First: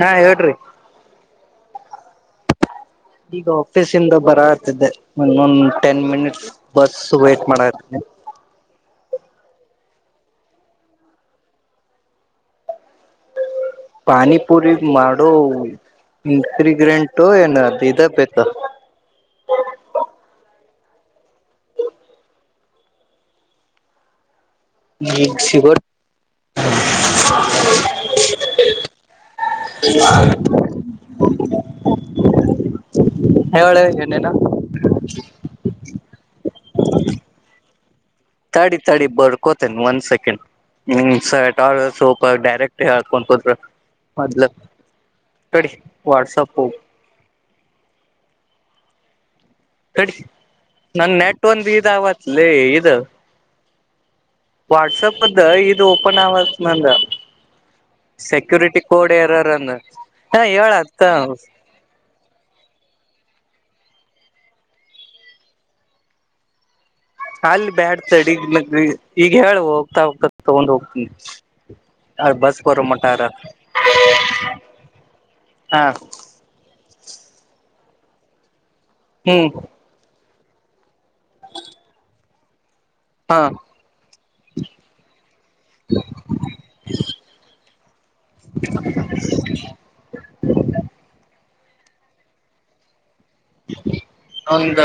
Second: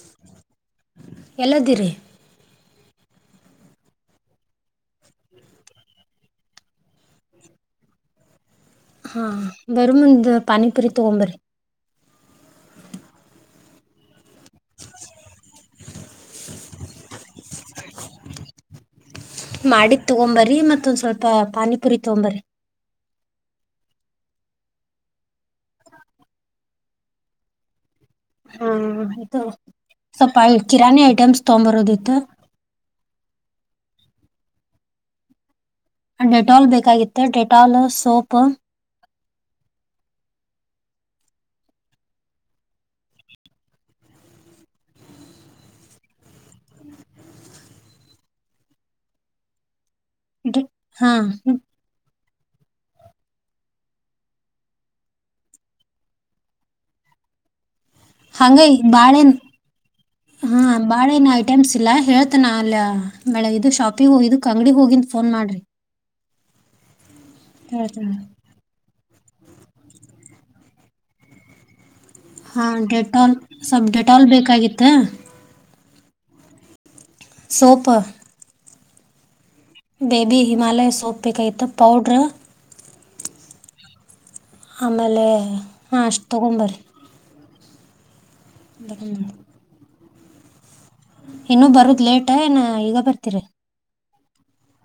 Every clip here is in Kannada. ಹಾ ಹೇಳ್ರಿ ಎಲ್ಲದಿರೆ ಈಗ ಆಫೀಸಂದ ಬರ ಆತಿದ್ದೆ ಇನ್ನೊಂದು ಟೆನ್ ಮಿನಿಟ್ ಬಸ್ ವೇಟ್ ಮಾಡಕತ್ತೀನಿ. ಹಾ ಬರ ಮುಂದ್ ಪಾನಿಪುರಿ ತಗೊಂಬರ್ರೀ ಪಾನಿ ಪುರಿ ಮಾಡಡು ಇನ್ಕ್ರಿಗ್ರೆಂಟ್ ಏನ್ ಹ ಪಿದ ಪೆತ? ಮಾಡಿದ ತಗೊಂಬರ್ರೀ ಮತ್ತೊಂದ್ ಸ್ವಲ್ಪ ಪಾನಿಪುರಿ ತೊಂಬರ್ರೀ ನಿ ಸಿಗೋ [unintelligible] ಹಾ ತಗೋ ಸ್ವಲ್ಪ ಕಿರಾಣಿ ಐಟಮ್ಸ್ ತಗೊಂಬರೋದಿತ್ತು. ಹೇಳೆ ಏನೇನು ಡೆಟಾಲ್ ಬೇಕಾಗಿತ್ತು ಡೆಟಾಲ್ ಸೋಪ್ ತಗೋತೇನ್ ಒನ್ ಸೆಕೆಂಡ್ ನಿನ್ ಡೇಟಾಲ್ ಸೋಪ್ ಡೈರೆಕ್ಟ್ ಹೇಳ್ಕೊಂಡ್ ಕುತ್ರ ಮೊದ್ಲ ತಡಿ ವಾಟ್ಸಪು ತಡಿ ಹಾ ನನ್ ನೆಟ್ ಒಂದ ಇದ ಆವ ಲೇ ಇದು ವಾಟ್ಸಪ್ದ್ ಇದು ಓಪನ್ ಆವಲ್ತ್ ನಂದು. ಹಂಗ ಈಗ್ ಬಾಳ ಎನ್ ಹಾ ಹ ಹೇಳ ಅತ್ತ ಬಾಳ ಎನ್ ಐಟಮ್ಸ್ ಇಲ್ಲ ಹೇಳ್ತನಾ ಅಲ್ಲ ಮಳ ಇದು ಶಾಪ್ ಪ್ಪಿ ನೀವ ಇದುಕ್ ಅಂಗಡಿ ಹೋಗಿಂದ್ ಫೋನ್ ಮಾಡ್ರಿ. ಅಲ್ಲಿ ಹೇಳ್ತೇನೆ ಬ್ಯಾಡ್ತತಡಿಗ್ರಿಲ್ಲ ರೀ ಈಗ ಹೇಳುವ ಹೋಗ್ತಾ ಹೋಗ್ತಾ ತಗೊಂಡ್ ಹೋಗ್ತೀನಿ. ಬಸ್ ಹಾಂ ಬರೋ ಮಟಾರ ಡೆಟಾಲ್ ಸ್ವಲ್ಪ ಡೆಟಾಲ್ ಬೇಕಾಗಿತ್ತ ಹಾ ಸೋಪು ಹ್ಮ್ ಬೇಬಿ ಹಿಮಾಲಯ ಸೋಪ್ ಪ್ ಬೇಕಾಗಿತ್ತ ಪೌಡ್ರು ಹಾ ಆಮೇಲೆ ಹ ಅಷ್ಟ್ ತಗೊಂಬರ್ರೀ [unintelligible] ಇನ್ನುೂ ಬರದ್ ಲೇಟ ಏನ್ ಈಗ ಬರ್ತೀರ? ಒಂದು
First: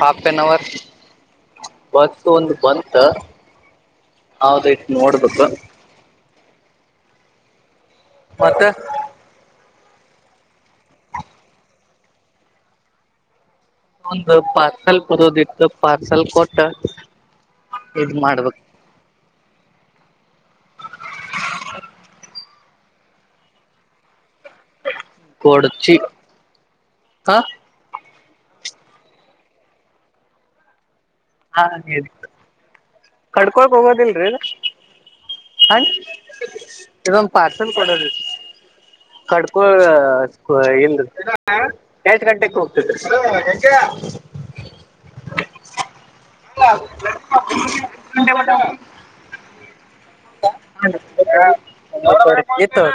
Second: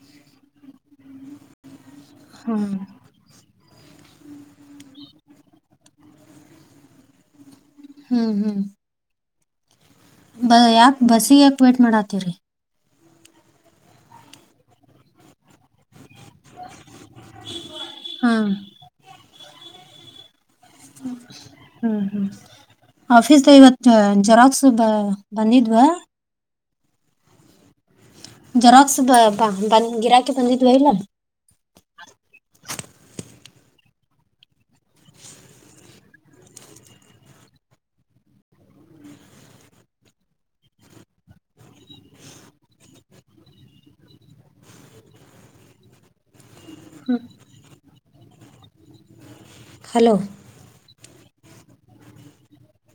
ಹಾಫ್ ಅನ್ ಅವರ್ ಬಸ ಒಂದ್ ಹಾಂ ಬಂತ ಹೌದಾಯ್ತು ನೋಡ್ಬೇಕು ಹ್ಮ್ ಹ್ಮ್ ಮತ್ತ ಬ ಯಾಕ ಬಸ್ಸಿಗೆ ಯಾಕ ವೇಟ್ ಮಾಡತ್ತವ್ರಿ ಒಂದು ಪಾಕಲ್ ಪದೋದಿತ್ತು ಪ [inaudible] ಸ್ವಲ್ಪ ಕೊಟ್ಟ ಇದ ಹಾಂ ಮಾಡ್ಬೇಕ ಆಫೀಸ್ ಇವತ್ತು ಜರಾಕ್ಸ್ ಬಂದಿದ್ವಾ ಹಾ [inaudible] ಜರಾಕ್ಸ್ ಗಿರಾಕಿ ಬಂಜತ್ ಬಹಲ್ಲ ಹಾ ಹೇಳು ಕಡ್ಕೊಕ್ ಹೋಗೋದಿಲ್ರರಿ ಹಂ ಇದೊಂದು ಪಾರ್ಸೆಲ್ ಕೊಡೋದ ಕಡ್ಕೋ ಎಿಂದ ಎಂಟ ಗಂಟೆಕ್ ಹೋಗ್ತಿದರು [inaudible] ಅಲ್ಲ [inaudible] ಎಂದಡ [inaudible] ಹಲೋ ಹ [unintelligible] ಇತ್ತು [inaudible]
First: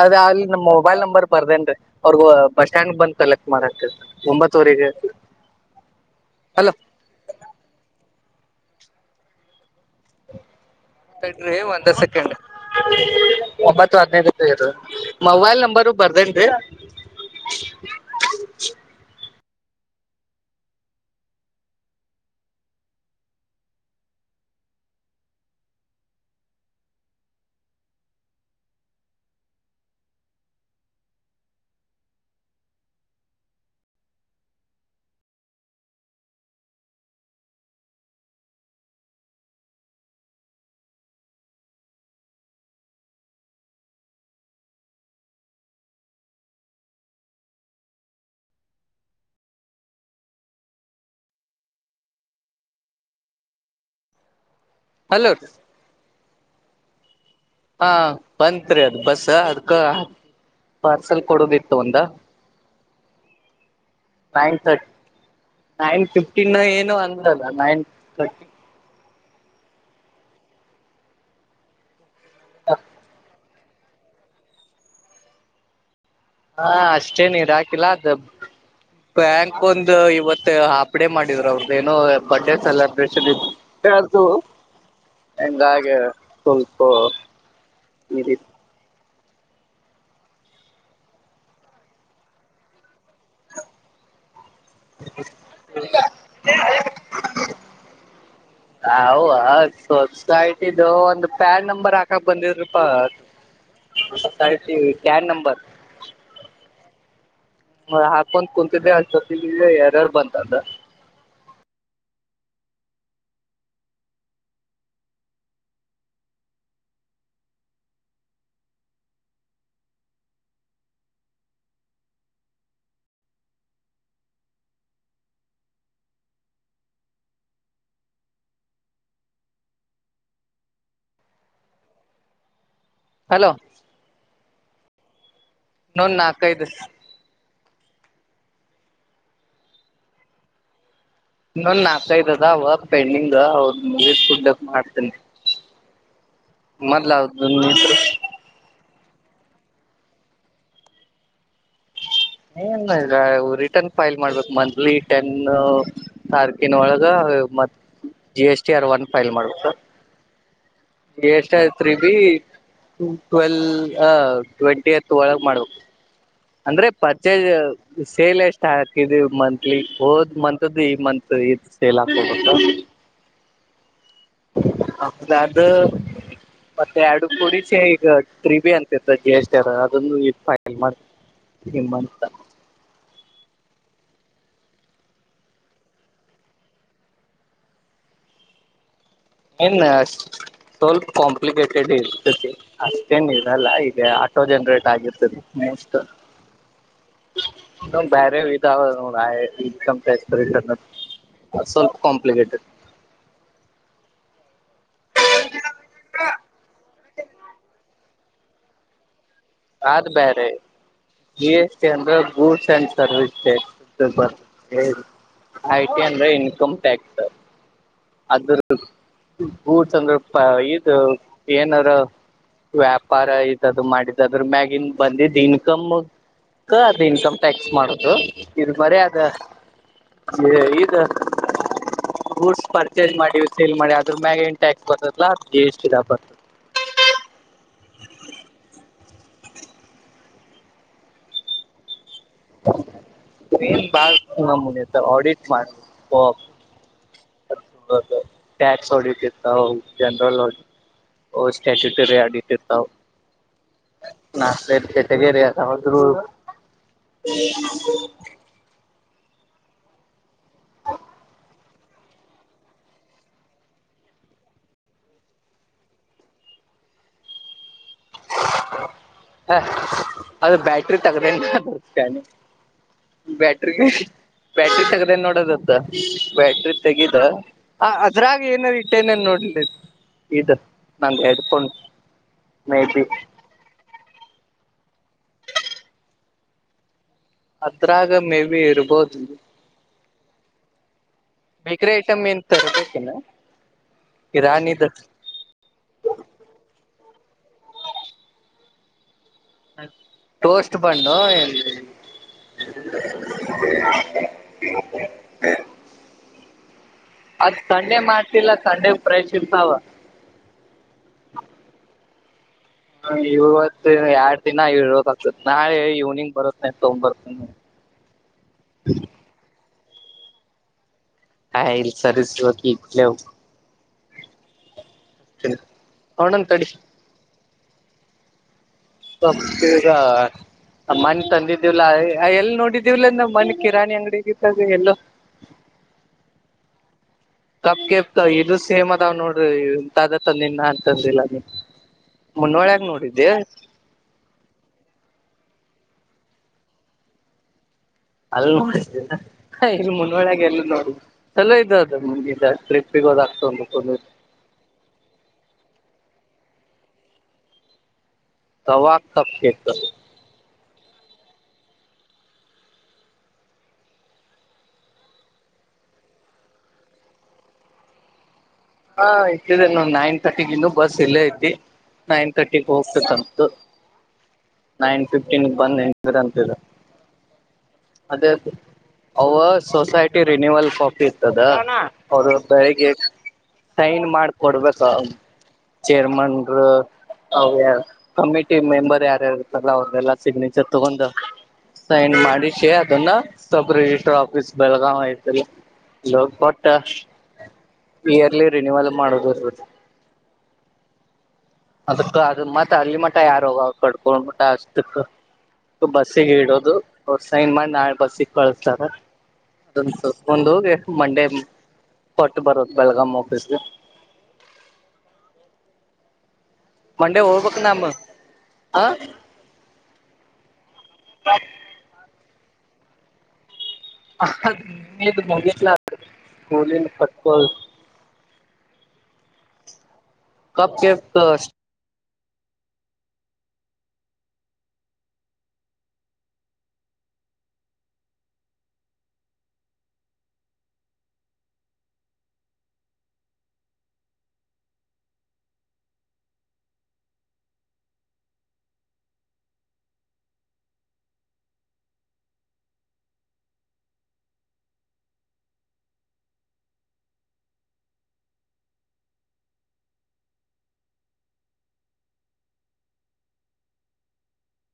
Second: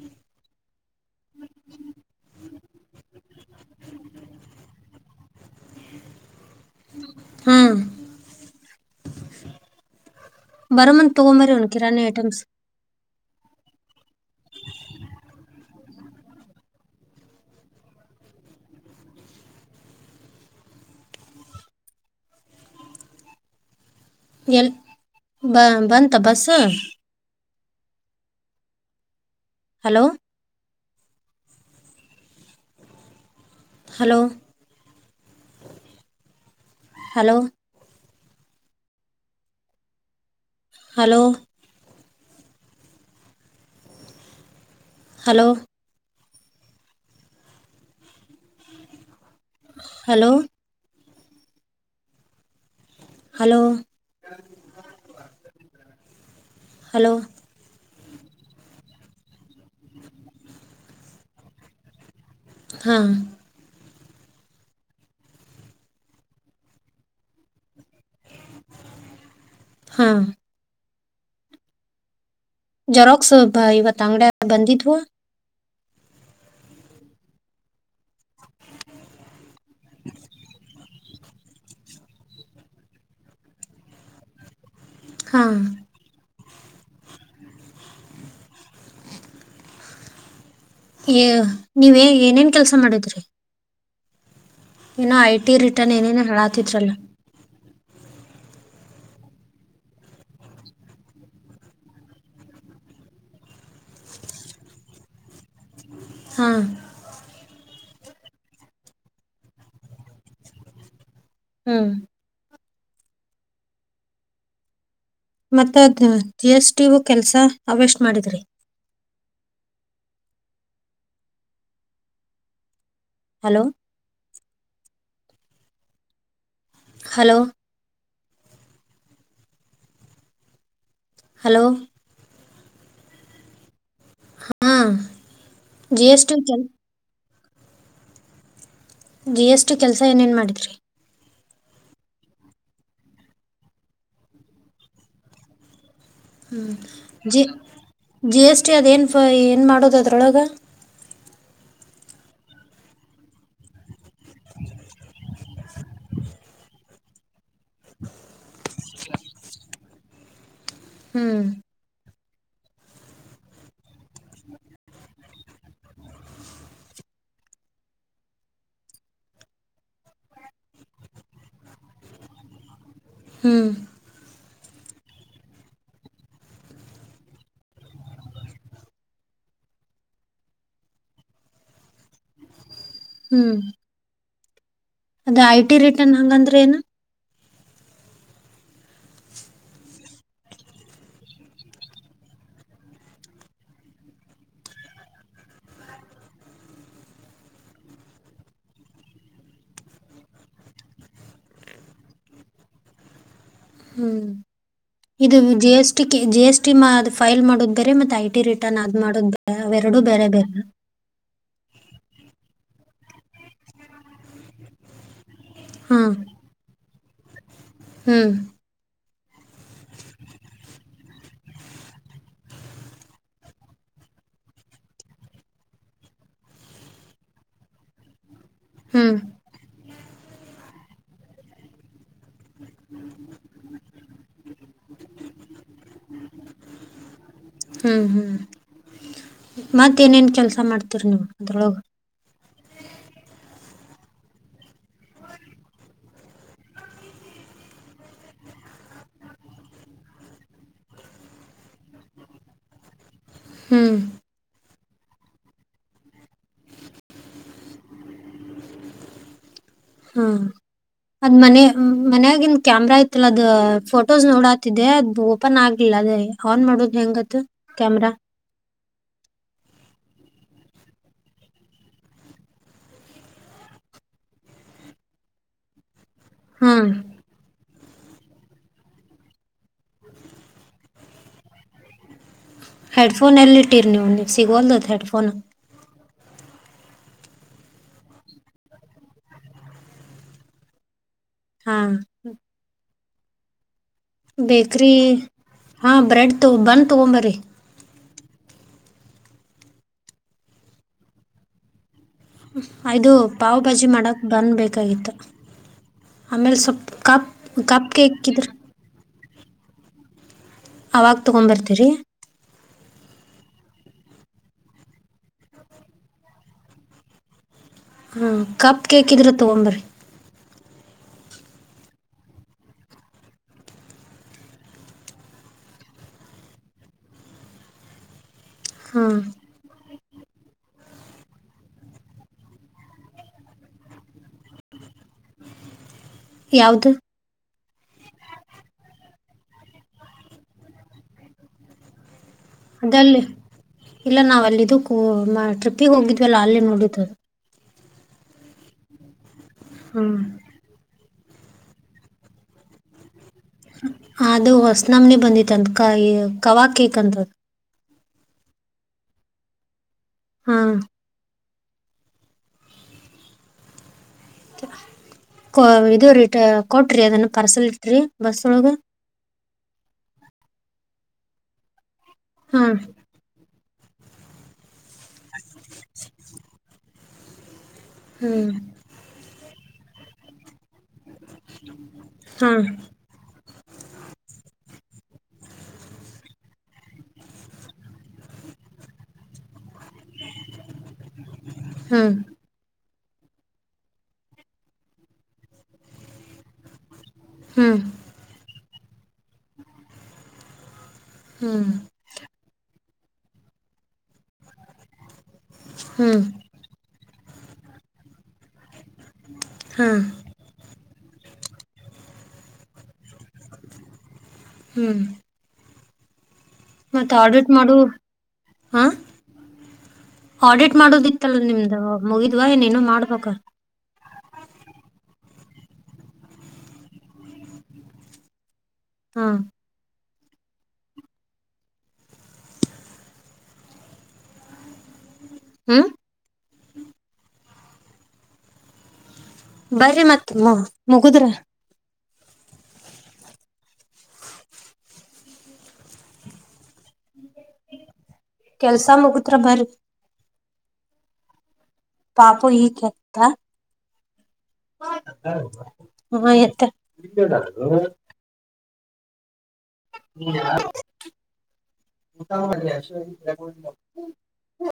ಅದೇ ಅಲ್ಲಿ ನಮ್ಮ [inaudible] ಮೊಬೈಲ್ ನಂಬರ್ ಬರ್ದೇನ್ ರೀ ಅವ್ರಗ [inaudible] ಬಸ್ ಸಟ್ಯಾಂಡ್ ಬಂದ್ ಕಲೆಕ್ಟ್ ಮಾಡಕ ಒಂಬತ್ತೂರಿಗೆ ಅಲ [inaudible] ಹಾ [unintelligible] ವರಮನ್ ತಗೋ ಮ್ರ ತಡ್ರಿ ಒನ ಒಂದೇ ಕರಾನಿ ಸೆಕೆಂಡ್ ಐಟಮಸ್ [inaudible] ಒಂಬತ್ತು ಹದ್ಿನೈದು ಇ ಮೊಬೈಲ್ ನಂಬರು ಬರ್ದೇನ್ ರೀ ಎಲ್ ಬ ಬಂತ bus [inaudible] hello hello hello hello hello hello hello hello [inaudible] hello ಹಾ ಬಂತ್ರಿ ಅದ್ ಬಸ್ ಅದ್ಕ ಪಾರ್ಸಲ್ ಕೊಡೋದಿತ್ತು ಒಂದ. ಹಾ ನೈನ್ ತರ್ಿ ನೈನ್ ಫಿಫ್ಟಿನ ಏನು ಅಂದಲ್ಲ ನೈನ್ ತರ್ಟಿ [inaudible] ಹಾ ಜರಕ್ಸಬ್ [inaudible] ಬಾ ಇವತ್ ಅಂಗಡ ಬಂದಿದ್ವ ಹಾ ಅಷ್ಟೇ ನೀರ್ ಹಾಕಿಲ್ಲ ಅದು ಬ್ಯಾಂಕ್ ಒಂದು ಇವತ್ತು ಹ [inaudible] ಡೆ ಮಾಡಿದ್ರ ಅವ್ರ್ದ ಏನೋ ಬರ್ಡೇ ಸೆಲೆಬ್ರೇಷನ್ ಇ ಎೆ ಹಾ [inaudible] [unintelligible] ಸಂಪ [unintelligible] ನೀವೇ ಏನೇನ್ ಕೆಲ್ಸ ಮಾಡಿದ್ರಿ. ಏನೋ ಐ ಟಿ ರಿಟರ್ನ್ ಏನೇನ ಹಾತಿದ್ರಲ್ಲ. ಹ ಸೊಸೈಟಿದು ಒಂದು ಪ್ಯಾನ್ ನಂಬರ್ ಹಾಕಕ್ ಬಂದಿದ್ರಿಪಾಸೈಟಿ ಪ್ಯಾನ್ ನಂಬರ್. ಹಾ ನ ಹಾಕೊಂತ ಕುೂಂತಿದ್ದೆ ಅಂದ್ಸತಿ ಯಾರಾರ್ ಬಂತ ಅದ್. ಹ್ಮ್ ಮತ್ತ ಅದ್ ಜಿ ಎಸ್ ಟಿು ಕೆಲ್ಸ ಅವ್ಯ ಎಷ್ಟ್ ಮಾಡಿದ್ರಿ. ಹಲೋ ಹಲೋ ಹಲೋ ಹಲೋ ಹಾ ನೋ ಜಿ ಎಸ್ ನಾ ಟಿ ಕೆಲ್ ಕೈದು ಜಿ ಎಸ್ ಟಿ ಕೆಲ್ಸ ಏನೇನ್ ಮಾಡಿದ್ರಿ. ಇ ನಾಲ್ಕೈದ ಅದ ಅವ ಪೆಂಡಿಂಗ್ ಅವ ನೀರ್ ಕುಡ್ಕ್ ಮಾಡ್ತನಿ. ಹ್ಮ ಜ ಜಿ ಎಸ್ ಟಿ ಅದೇನ್. ಅ ಏನು ಮಾಡೋದು ಅದ್ರೊಳಗ. ಏನ್ ಇದ್ರ ರಿಟರ್ನ್ ಫೈಲ್ ಮಾಡ್ಬೇಕು ಮಂತ್ಲಿ ಟೆನ್ ತಾರಕಿನ ಒಳಗ ಮತ್ ಜಿ ಎಸ್ ಚೇರ್ ಒನ್ ಫೈಲ್ ಮಾಡಬೇಕ ಸರ್. ಹ್ಞೂ ಎಷ್ಟಯತ್ರಿ ಬಿ. ಟ್ವೆಲ್ ಅ ಟ್ವೆಂಟಿ ಎತ್ ಒಳಗ್ ಮಾಡ್ಬೇಕು. ಅಂದ್ರೆ ಪರ್ಚೇಜ ಸೇಲ್ ಎಷ್ಟ ಹಾಕಿದ ಮಂತ್ಲಿ ಹೋದ ಮಂತ್್ದು ಈ ಮಂತ್ ಇದ ಸೇಲ್ ಹಾಕೋಬೇಕ. ಹ್ಮ್ ಅದು ಮತ್ತೆ ಅರಡು ಕುಡಚೆ ಈಗ ಟ್ರಿಬಿ ಅಂತತ್ತ ಜಿ ಎಸ್ ಟಿ ಅದನ್ನು ಫೈಲ್. ನಿಮ್ಮನ್ತ ಹ್ಮ್ ಅದ ಐ ಟಿ ರಿಟರ್ನ್ ಹಂಗಂದ್ರೆ ಏನು. ಏನ್ ಸ್ವಲ್ಪ ಕಾಂಪ್ಲಿಕೇಟೆಡ್ ಇರ್ತತಿ ಅಷ್ಟೇನ್ ಇರಲ್ಲ ಈಗ ಆಟೋ ಜನ್ರೇಟ್ ಆಗಿರ್ತದೆ ಮೋಸ್ಟ್ ಬೇರೆ ಇದೋ ಇ್ಟ್ಯಾರಿ ಸ್ವಲ್ಪ ಕಾಂಪ್ಲಿಕಟಡ್. ಹ್ಮ್ ಇದು ಜಿಎಸ್ಟಿ ಜಿಎಸ್ಟಿ ಮಾ ಫೈಲ್ ಮಾಡದ ಬೇ ಮತ್ತೆ ಐಟಿ ರಿಟರ್ನ್ ಅ್ ಮಾಡದೇ ಆದ ಬೇರೆ ಜಿ ಎಸ್ ಟಿ ಅಂದ್ರ ಗೊಟೆಂಟ್. ಸರ್ವಿಸ್ ಬರ್ ಹೇಳಿ ಆಐತಟಿ ಹ್ಮ್ ಅಂದ್ರೆ ಇನ್ಕಮ್ ಟ್ಯಾಕ್ಸ್ ಹ್ಮ್ ಅದ [unintelligible] ಗೂಡ್ಸ್ ಅಂದ್ರೆ ಇದು ಏನಾರ್ ವ್ಯಾಪಾರ ಇದದು ಮಾಡಿದ ಅದ್ರ ಮ್ಯಾಗಿನ್ ಬಂದಿದ್ದ್ ಇನ್ಕಮ್ ಅದು ಇನ್ಕಮ್ ಟ್ಯಾಕ್ಸ್ ಮಾಡುದು. ಇ ಮರೇ ಹ್ಮ್ ಅದ. ಇದ ಗೂಡ್ಸ್ಪರ್. ಸೇಲ್ ಮಾಡಿ ಅದ್ರ ಮ್ಯಾಗನ್ ಟ್ಯಾಕ್ಸ್ ಬರ್ತದಲ್ಲ ಜಿ ಎಸ್ಟ ಬರ್ತದ ಹ್ಮ್ ಹ್ಮ್ ಮತ್ತೇನೇನ್ ಕೆಲ್ಸ ಮಾಡ್ತೀರಿ ನೀವು ಅದ್ರೊಳಗೆ ಬಾ ಮು ಆಡಿಟ್ ಮಾಡ ಒಫ್ ಟ್ಯಾಕ್ಸ್ ಆಡಿಟ್ ಇರ್ತ ಜನರಲ್ ಸ್ಟ್ಯಾಚುಟರಿ ಆಡಿಟ್ ಇರ್ತಾವ ಹ್ಮ್ ಕೆತೆಗರಿ ಅಲ್ಲ ಹದ ಹಾ ಅದ್ ಮನ ಮನ್ಯಾಗಿನ್ ಕ್ಯಾಮ್ರಾ ಇತ್ತಲ್ಲ ಅದ ಫೋಟೋಸ್ ನೋಡಾತಿದ್ದೆ ಅದು ಓಪನ್ ಆಗ್ಲಿಲ್ಲ ಅದ ಆನ್ ಮಾಡೋದು ಹೆಂಗತ್ತು ಕ್ಯಾಮ್ರಾ ಹ ಅದು ಬ್ಯಾಟ್ರಿ ತಗದೇ ನೋಡ ಬ್ಯಾಟ್ರಿ ಬ್ಯಾಟ್ರಿ ತಗದೇ ನೋಡದತ್ತ ಬ್ಯಾಟ್ರಿ ಹ್ಮ್ ತೆಗದಾ ಹ ಅದ್ರಾಗ ಏನ ಇಟ್ಟ ನನ್ ನೋಡ್ಲ ಈತ ನಂದು ಹೆಡ್ಫೋನ್ ಮೇ ಬಿ ಹೆಡ್ಫೋನ್ ಎಲ್ಲಿ ಕೊಟ್ಟಿರ್ ನೀವು ನೀವು ಸಿಗುವಲ್ ಹೆಡ್ಫೋನ್ ಅದ್ರಾಗ ಮೇ ಬಿ ಇರ್ಬೋದು ಹಾ ಬೇಕ್ರ ಐಟಮ್ ಎಂತಾರೆ ಬೇಕೇನ ಬೇಕ್ರಿ ಹಾ ಬ್ರೆಡ್ ತ ಬಂದ ತಗೊಂಬರಿ ಟೋಸ್ಟ್ ಪಣ ಇಐದು ಪಾವ್ಭಾಜಿ ಮಾಡಕ್ಕೆ ಬನ್ ಬೇಕಾಗಿತ್ತು ಆಮೇಲೆ ಸ್ವಲ್ಪ ಕಪ್ ಕಪ್ ಕೇಕ್ದ್ರ ಪ್ರೇಕ್ಷಿತಾವ ಅವಾಗ ತಗೊಬರ್ತೀರಿ ಹ ಇವತ್ತು ಎರಡ್ ದಿನ ಇತ್ ಆಗ್ತತ್ ನಾಳೆ ಇವ್ನಿಂಗ್ ಬರತ್ನ ತೊಗಂಬ್ ಬರ್ ಹ್ಮ ಕಪ್ ಕೇಕ್ ಇದ್ರ ತಗೊಂಬರಿ. ಹ ಇ ಸರ್ಸಕಿ ಇತ್ಲ ಅವನನ ತಡಿ. ಹಾಂ ಈಗ ಮನೆ ತಂದಿದ್ದಿವವಲ ಎಲ್ಲಿ ನೋಡಿದಿವವಲ್ಲಂದ ಮನೆ ಕಿರಾಣಿ ಅಂಗಡಿಗದ ಎಲ್ಲ ಯಾವದು ಕಪ್ ಕೆಪ್ ಇದು ಸೇಮ್ ಅದಾವ್ ನೋಡ್ರಿ ಇ ತಾದತ ನಿನ್ನ ಅಂತಂದಿಲ್ಲ ಮುನ್ನೋಳ್ಯಾಗ ಅದಲ್ಲಿ ನೋಡಿದ್ದೆ ಇಲ್ಲ ನಾವ ಅಲ್ಲಿದಕ್ಕೂ ಟ್ರಿಪಿಗೆ ಹೋಗಿದ್ವಲ್ಲ ಅಲ್ಲಿ ನೋಡತದು ಅಲ್ ಹ ಇಲ್ಲಿ ಹಾಂ ಮುನ್ಗ ಎಲ್ಲ ನೋಡಿ ಚಲೋ ಇದು ಅದುಗ ಟ್ರಿಪ್ಪಿಗೆ ಹೋದಗ ಅದು ಹೊಸ ನಮ್ನೆ ಬಂದಿತ್ ಅಂತ. ಕಯ ಖವ ಕೇಕ್ ಅಂತ. ತವಾ ತಪ್ ಕೇಕ್. ಹಾ ಕೋವ ಇದು ರಿ ಕೋಟ್ರಿ ಅದನ್ ಕರಸದಿತ್ರಿ ಬಸ ಹಾ ಇದನ್ನು ನೈನ್ ಥರ್ಟಿಗ ಇನ್ನೂ. ಬಸ್ ಇಲ್ಲೆ ಐತಿ. ನೈನ್ ಥರ್ಟಿ ಹಾಂ ಫೋರ್ ನೈನ್ ಫಿಫ್ಟೀನ್ ಬಂದ ನಿಂದ್ರ ಅಂತಿದ. ಅದೆ ಹ್ಞೂ ಸೊಸೈಟಿ ರಿನ್ಯೂವಲ್ ಕಾಪಿ. ತ್ತದ ಅವರು ಹಾಂ ಬೆಳಗ್ಗೆ. ಸೈನ್ ಮಾಡ ಕೊಡ್ಬೇಕ ಚೆರ್ಮ್ನರ ಅವ್ಯಾ ಕಮಿಟಿ ಮೆಂಬರ್ ಯಾರ್ಯಾರ ಇರ್ತರಲ್ಲಾ ಅವರ್ದೆಲ್ಲ ಸಿಗ್ನೇಚರ. ತಗೊಂಡ ಹ್ಞೂ ಸೈನ್ ಮಾಡಿ ಶೇ ಅದನ್ನ ಸಪರೇಟ ಆಫೀಸ್ ಬೆಳಗಾವ ಐತಲ್ಲ ಅಲ್ಲ ಹೋಗ್ ಕೊಟ್ಟ. ಹ್ಞೂ ರಿ ನೀವೆಲ್ಲ ಮಾಡೋದು ಬರ್ಬದ [unintelligible] ಹ್ಞೂ ಅದಕ್ಕ ಅದ ಮತ್ತ. ಅಲ್ಲಿಮಠ ಯಾರೋಗವರ ಅಕಡದು. ಗೌರ್ಮೆಂಟ್ ಅಸ್ತಿಕ್ ಹ್ಞೂ ಬಸ್ಸಿಗ ಇಡೋದು. ಅವರ್ ಸೈನ್ ಮಾಡಿ ನಾಳೆ ಬಸ್ಸಿಗ ಕಳಸ್ತಾರ. ಹಾಂ ಅದಂತ್ ಒಂದ ಹೋಗಿ. ಮಂಡೆ ಕೊಟ್ಟ ಬರದ ಬೆಳಗಮ್ ಆಫೀಸಗ. ಹ್ಮ್ ಮತ್ತೆ ಮಂಡೆ ಆಡಿಟ್ ಹೋಗ್ಬೇಕ್ ಮಾಡು ನಮ್ ಹಾ. ಹ ಆಡಿಟ್ ಮಾಡೋದಿತ್ತಲ್ಲ ನಿಮ್ದು ಮೂಗಿತ್ ನೀನು ಮಾಡ್ಬೇಕ. ನಿಂದ ಮುಗಿತ್ಲ ಸ್ಕೂಲಿಂದ ಕಟ್ಟೋದು. ಹಾ ಕಪ್ ಕೇಕ್ಸ್ ಹ್ಮ ಬರ್ರಿ ಮತ್ತಮ್ಮ ಮುಗುದ್ರ. ಕೆಲ್ಸ ಮುಗದ್ರ ಬರಿ. ಪಾಪು ಈ ಗೆದ್ದ. ಅವ ಎದ್ದ. [unintelligible]